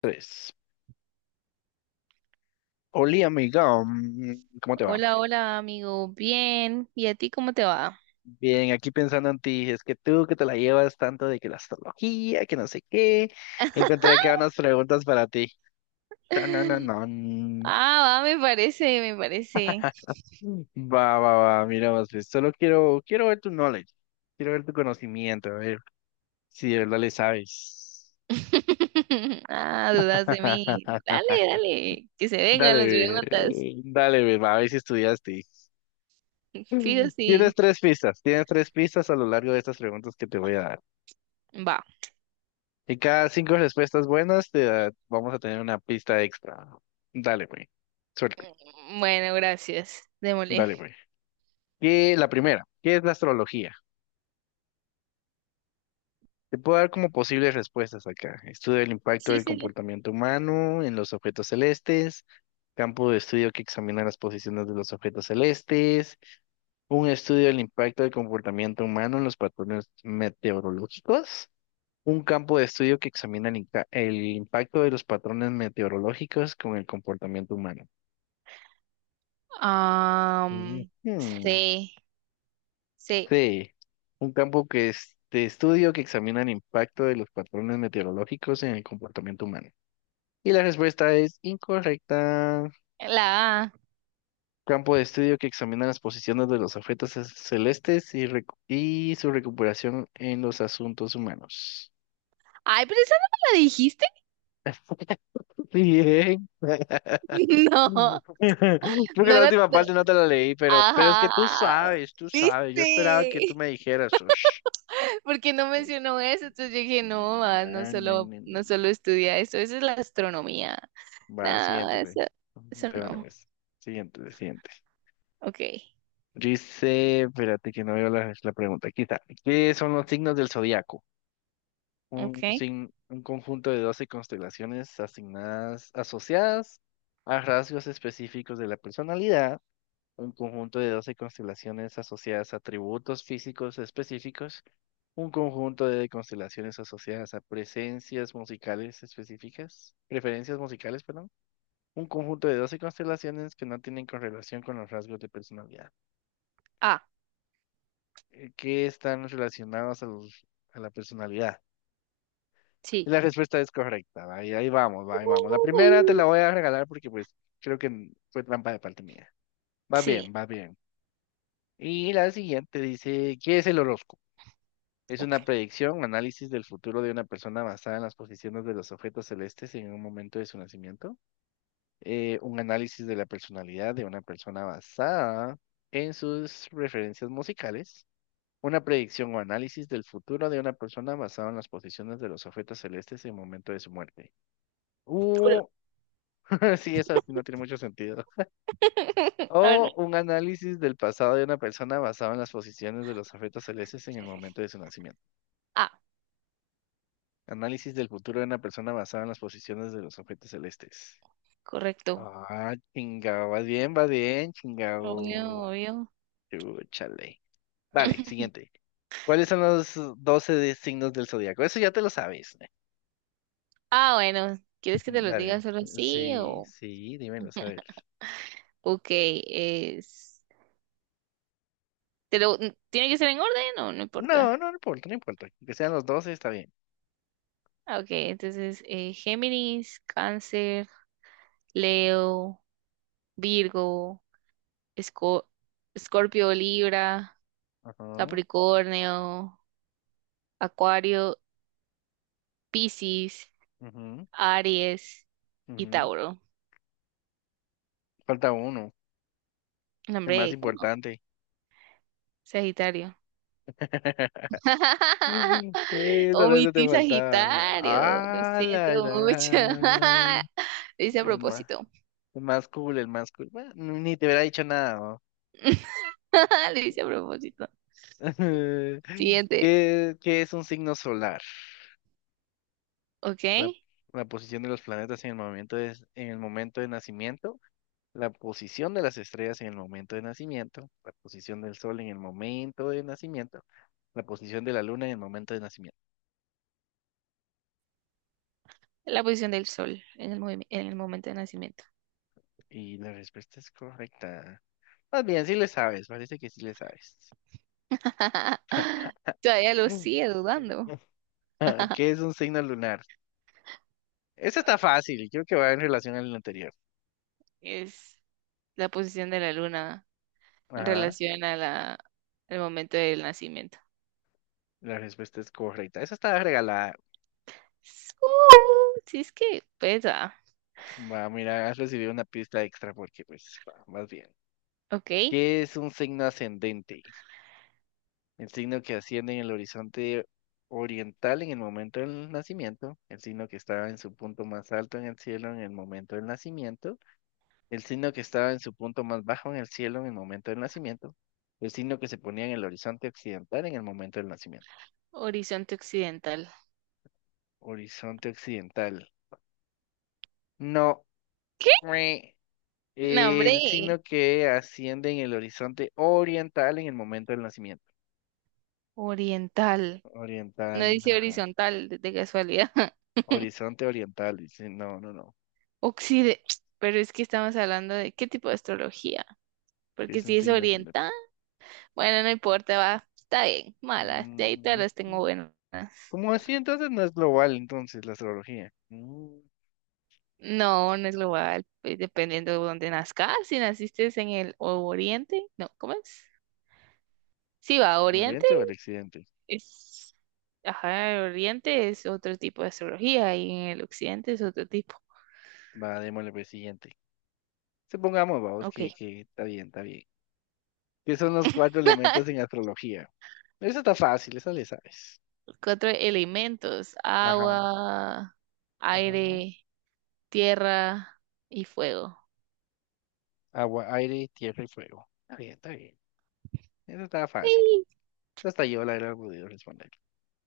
Tres. Oli, amiga, ¿cómo te va? Hola, hola, amigo. Bien. ¿Y a ti cómo te va? Bien, aquí pensando en ti, es que tú que te la llevas tanto de que la astrología, que no sé qué, encontré acá unas preguntas para ti. Tanananán. Ah, va, me parece, me parece. Va, va, va, mira, más bien, solo quiero, quiero ver tu knowledge, quiero ver tu conocimiento, a ver si de verdad le sabes. Ah, dudas de mí. Dale, dale, que se vengan Dale, las preguntas. Dale, ve, va, a ver si estudiaste. Mm. Fijo, sí. Tienes tres pistas a lo largo de estas preguntas que te voy a dar. Va. Y cada cinco respuestas buenas vamos a tener una pista extra. Dale, güey. Suerte. Bueno, gracias. Démosle. Dale, güey. Y la primera, ¿qué es la astrología? Te puedo dar como posibles respuestas acá. Estudio del impacto Sí, del sí, sí. comportamiento humano en los objetos celestes, campo de estudio que examina las posiciones de los objetos celestes, un estudio del impacto del comportamiento humano en los patrones meteorológicos, un campo de estudio que examina el impacto de los patrones meteorológicos con el comportamiento humano. Am, Ujú, sí, sí. sí, un campo que es de estudio que examina el impacto de los patrones meteorológicos en el comportamiento humano. Y la respuesta es incorrecta. La A. Campo de estudio que examina las posiciones de los objetos celestes y su recuperación en los asuntos humanos. Ay, pero esa no me la dijiste. Bien. No, Creo que no la la, última no. parte no te la leí, pero es que Ajá. tú sabes, tú sabes. Yo ¿Viste? esperaba que tú me dijeras: "Ush". Porque no mencionó eso, entonces yo dije, no, ah, no solo, no solo estudia eso, eso es la astronomía. Va, No, siguiente, güey. eso De una no. vez. Siguiente, siguiente. Ok. Dice, espérate que no veo la pregunta. Aquí está. ¿Qué son los signos del zodiaco? Un, Ok. sin un conjunto de 12 constelaciones asociadas a rasgos específicos de la personalidad, un conjunto de 12 constelaciones asociadas a atributos físicos específicos, un conjunto de constelaciones asociadas a preferencias musicales, perdón. Un conjunto de 12 constelaciones que no tienen correlación con los rasgos de personalidad, Ah, que están relacionados a la personalidad. Y sí. la respuesta es correcta, va, y ahí vamos, va, ahí vamos. La primera te la Uh, voy a regalar porque pues creo que fue trampa de parte mía. Va bien, sí, va bien. Y la siguiente dice, ¿qué es el horóscopo? Es ok. una predicción, un análisis del futuro de una persona basada en las posiciones de los objetos celestes en un momento de su nacimiento. Un análisis de la personalidad de una persona basada en sus referencias musicales, una predicción o análisis del futuro de una persona basado en las posiciones de los objetos celestes en el momento de su muerte. Cool. Uh, sí, esa sí no tiene mucho sentido. Ahora, O un análisis del pasado de una persona basado en las posiciones de los objetos celestes en el momento de su nacimiento. ah, Análisis del futuro de una persona basado en las posiciones de los objetos celestes. correcto. Ah, chingado, va bien, Obvio, chingado. obvio. Chúchale. Vale, siguiente. ¿Cuáles son los 12 signos del zodiaco? Eso ya te lo sabes, ¿eh? Ah, bueno, ¿quieres que te lo diga Vale. solo así Sí, o...? sí, dímelo, a ver. Ok, es... ¿Te lo... n- ¿Tiene que ser en orden o no No, importa? no, no importa, no importa. Que sean los 12 está bien. Ah, ok, entonces Géminis, Cáncer, Leo, Virgo, Esco- Escorpio, Libra, Ajá, Capricornio, Acuario, Piscis, ujú, Aries y ujú. Tauro. Falta uno, el más Nombre, ¿cómo? importante. Sagitario. Sí, solo eso te Omití faltaba. Sagitario, lo Ah, siento la mucho. gran. Lo hice a El más, propósito. el más cool, el más cool. Bueno, ni te hubiera dicho nada, ¿no? Lo hice a propósito. Siguiente, ¿Qué es un signo solar? ¿ok? La, la posición de los planetas en el momento de nacimiento, la posición de las estrellas en el momento de nacimiento, la posición del sol en el momento de nacimiento, la posición de la luna en el momento de nacimiento. La posición del sol en el, movim- en el momento de nacimiento. Y la respuesta es correcta. Más bien, sí le sabes, parece que sí le sabes. Todavía lo Mm. sigue dudando. Ah, ¿qué es un signo lunar? Esa está fácil, creo que va en relación al anterior. Es la posición de la luna en Ajá, relación a la, el momento del nacimiento. la respuesta es correcta. Esa está regalada. Si es que pesa. Va, mira, has recibido una pista extra porque pues va, vas bien. Ok, ¿Qué es un signo ascendente? El signo que asciende en el horizonte oriental en el momento del nacimiento, el signo que estaba en su punto más alto en el cielo en el momento del nacimiento, el signo que estaba en su punto más bajo en el cielo en el momento del nacimiento, el signo que se ponía en el horizonte occidental en el momento del nacimiento. horizonte occidental. Horizonte occidental. No. ¿Qué? Mue. No, El hombre, signo que asciende en el horizonte oriental en el momento del nacimiento. oriental. No Oriental, dice ajá. horizontal de casualidad. Horizonte oriental, dice, no, no, no, Occide. Pero es que estamos hablando de qué tipo de astrología. que Porque es un si es signo ascendente. oriental, bueno, no importa, va. Está bien, malas. De ahí todas Mm, las tengo buenas. ¿Cómo así? Entonces no es global, entonces, la astrología. No, no es global, pues, dependiendo de dónde nazcas. Si naciste en el o- Oriente, no, ¿cómo es? Sí, va, ¿El Oriente ¿Oriente o el occidente? es, ajá, el Oriente es otro tipo de astrología y en el Occidente es otro tipo. Va, démosle por el siguiente. Supongamos, vamos, Ok. que está bien, está bien. ¿Qué son los cuatro elementos en astrología? Eso está fácil, eso le sabes. Cuatro elementos: Ajá, agua, ajá. aire, tierra y fuego. Agua, aire, tierra y fuego. Está bien, está bien. Eso está fácil. Sí. Eso hasta yo la he podido responder.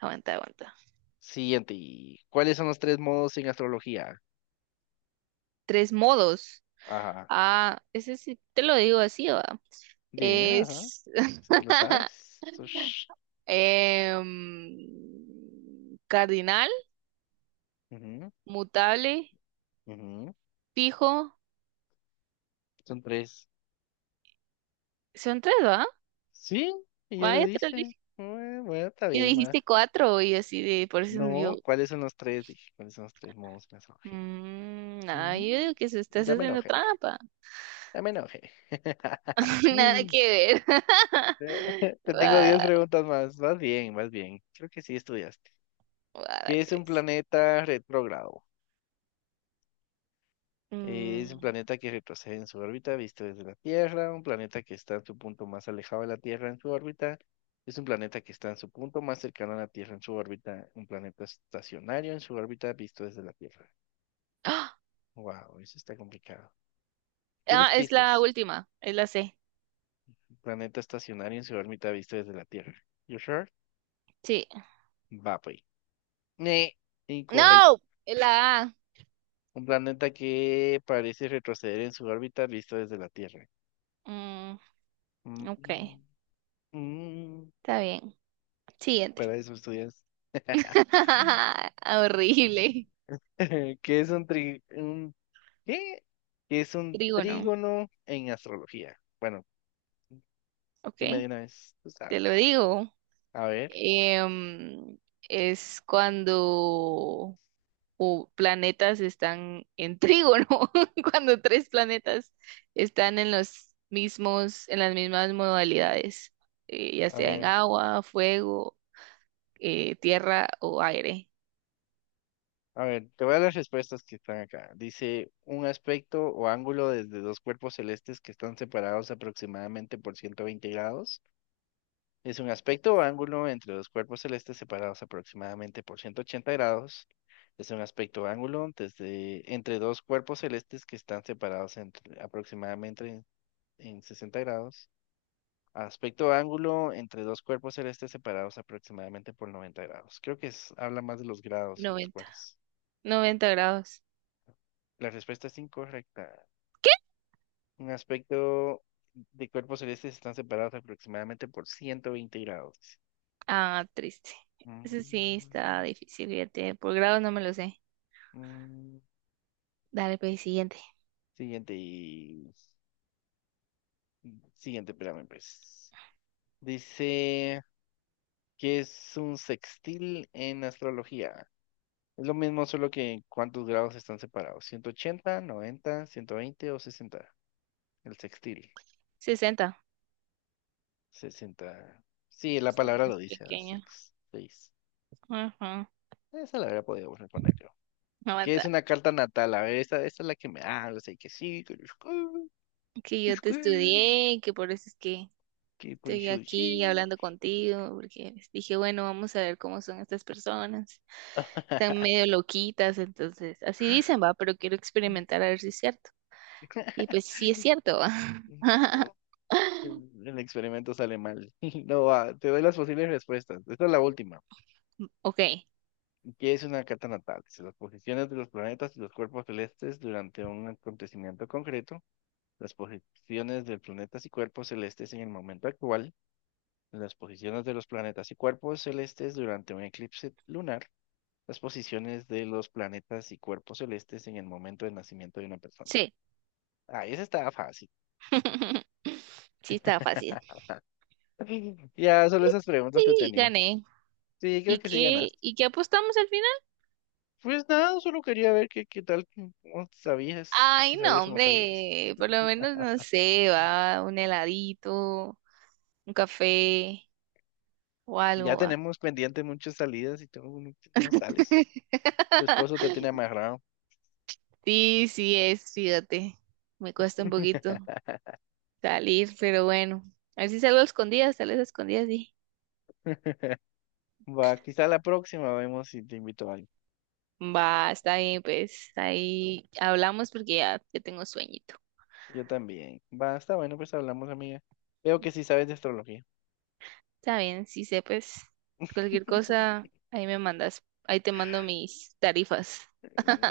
Aguanta, aguanta. Siguiente. ¿Cuáles son los tres modos en astrología? Tres modos. Ajá. Ah, ese sí, te lo digo así, va. Dímela, ajá. Es ¿Te lo sabes? Cardinal, Ujú, mutable, ujú. fijo. Son tres. Son tres, ¿va? Sí, ella Ah, lo ya te lo dice. dije. Bueno, bueno, está Y bien, ma. dijiste cuatro y así de, por eso No, yo, ¿cuáles son los tres? Dije, ¿cuáles son los tres modos de mensajería? No, yo Mm, digo que se estás ya me haciendo enojé, trampa. ya me enojé. Nada Mm. que ver. Te tengo 10 Va, preguntas más. Vas bien, vas bien. Creo que sí estudiaste. va, ¿Qué dale, es un ves. planeta retrógrado? Es un Mm. planeta que retrocede en su órbita visto desde la Tierra, un planeta que está en su punto más alejado de la Tierra en su órbita, es un planeta que está en su punto más cercano a la Tierra en su órbita, un planeta estacionario en su órbita visto desde la Tierra. ¡Ah! Wow, eso está complicado. Ah, ¿Tienes es la pistas? última, es la C. Un planeta estacionario en su órbita visto desde la Tierra. You sure? Sí. Va, pues. Ne, incorrecto. No, es la A. Un planeta que parece retroceder en su órbita visto desde la Tierra. Mm, Mm, ok, mm, está bien. Siguiente. Para eso estudias. Horrible. ¿Qué es un un qué? ¿Qué es un Trígono. trígono en astrología? Bueno, Ok, dime de una vez, tú te lo sabes. digo. A ver, Em, es cuando u- planetas están en trígono, cuando tres planetas están en los mismos, en las mismas modalidades, ya a sea en ver, agua, fuego, tierra o aire. a ver, te voy a las respuestas que están acá. Dice un aspecto o ángulo desde dos cuerpos celestes que están separados aproximadamente por 120 grados. Es un aspecto o ángulo entre dos cuerpos celestes separados aproximadamente por 180 grados. Es un aspecto o ángulo desde, entre dos cuerpos celestes que están separados aproximadamente en 60 grados. Aspecto o ángulo entre dos cuerpos celestes separados aproximadamente por 90 grados. Creo que habla más de los grados en los 90, cuales. 90 grados. La respuesta es incorrecta. ¿Qué? Un aspecto de cuerpos celestes están separados aproximadamente por 120 grados. Ah, triste. Eso sí está Mm, difícil, fíjate. Por grados no me lo sé. mm. Dale, pues, siguiente. Siguiente y... Siguiente, espérame, pues. Dice que es un sextil en astrología. Es lo mismo, solo que cuántos grados están separados: 180, 90, 120 o 60. El sextil. 60. 60. Sí, la Está palabra lo más dice. Ah, pequeño. sex, seis. Ajá. Esa la habría podido poner yo. Que es Aguanta, una carta natal. A ver, esta es la que me habla. Sé que sí, que los que, que yo los te que, estudié, que por eso es que que por estoy eso aquí sí. hablando contigo, porque dije, bueno, vamos a ver cómo son estas personas. Están medio loquitas, entonces, así dicen, va, pero quiero experimentar a ver si es cierto. Y pues sí es cierto, va. No, el experimento sale mal. No, va, te doy las posibles respuestas. Esta es la última. Ok, ¿Qué es una carta natal? Es las posiciones de los planetas y los cuerpos celestes durante un acontecimiento concreto, las posiciones de planetas y cuerpos celestes en el momento actual, las posiciones de los planetas y cuerpos celestes durante un eclipse lunar, las posiciones de los planetas y cuerpos celestes en el momento del nacimiento de una persona. sí. Ah, esa estaba fácil. Sí está fácil. Ya, solo esas preguntas te Y tenía. gané. Sí, creo que sí ganaste. Y qué apostamos al final? Pues nada, solo quería ver qué tal, cómo sabías, Ay, si no, sabías o no sabías. hombre, por lo menos no sé, va, un heladito, un café. O Ya algo. Ah. tenemos pendiente muchas salidas y tú no sales. Tu esposo te tiene amarrado. Sí, sí es, fíjate. Me cuesta un poquito salir, pero bueno. A ver si salgo a escondidas, tal vez a escondidas, sí. Va, quizá la próxima vemos si te invito a alguien. Va, está bien, pues. Ahí hablamos porque ya, ya tengo sueñito. Yo también. Va, está bueno, pues hablamos, amiga. Veo que sí sabes de astrología. Está bien, sí sé, pues. Cualquier cosa, ahí me mandas. Ahí te mando mis tarifas.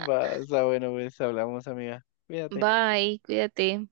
Va, está bueno, pues hablamos, amiga. Cuídate. Bye, cuídate.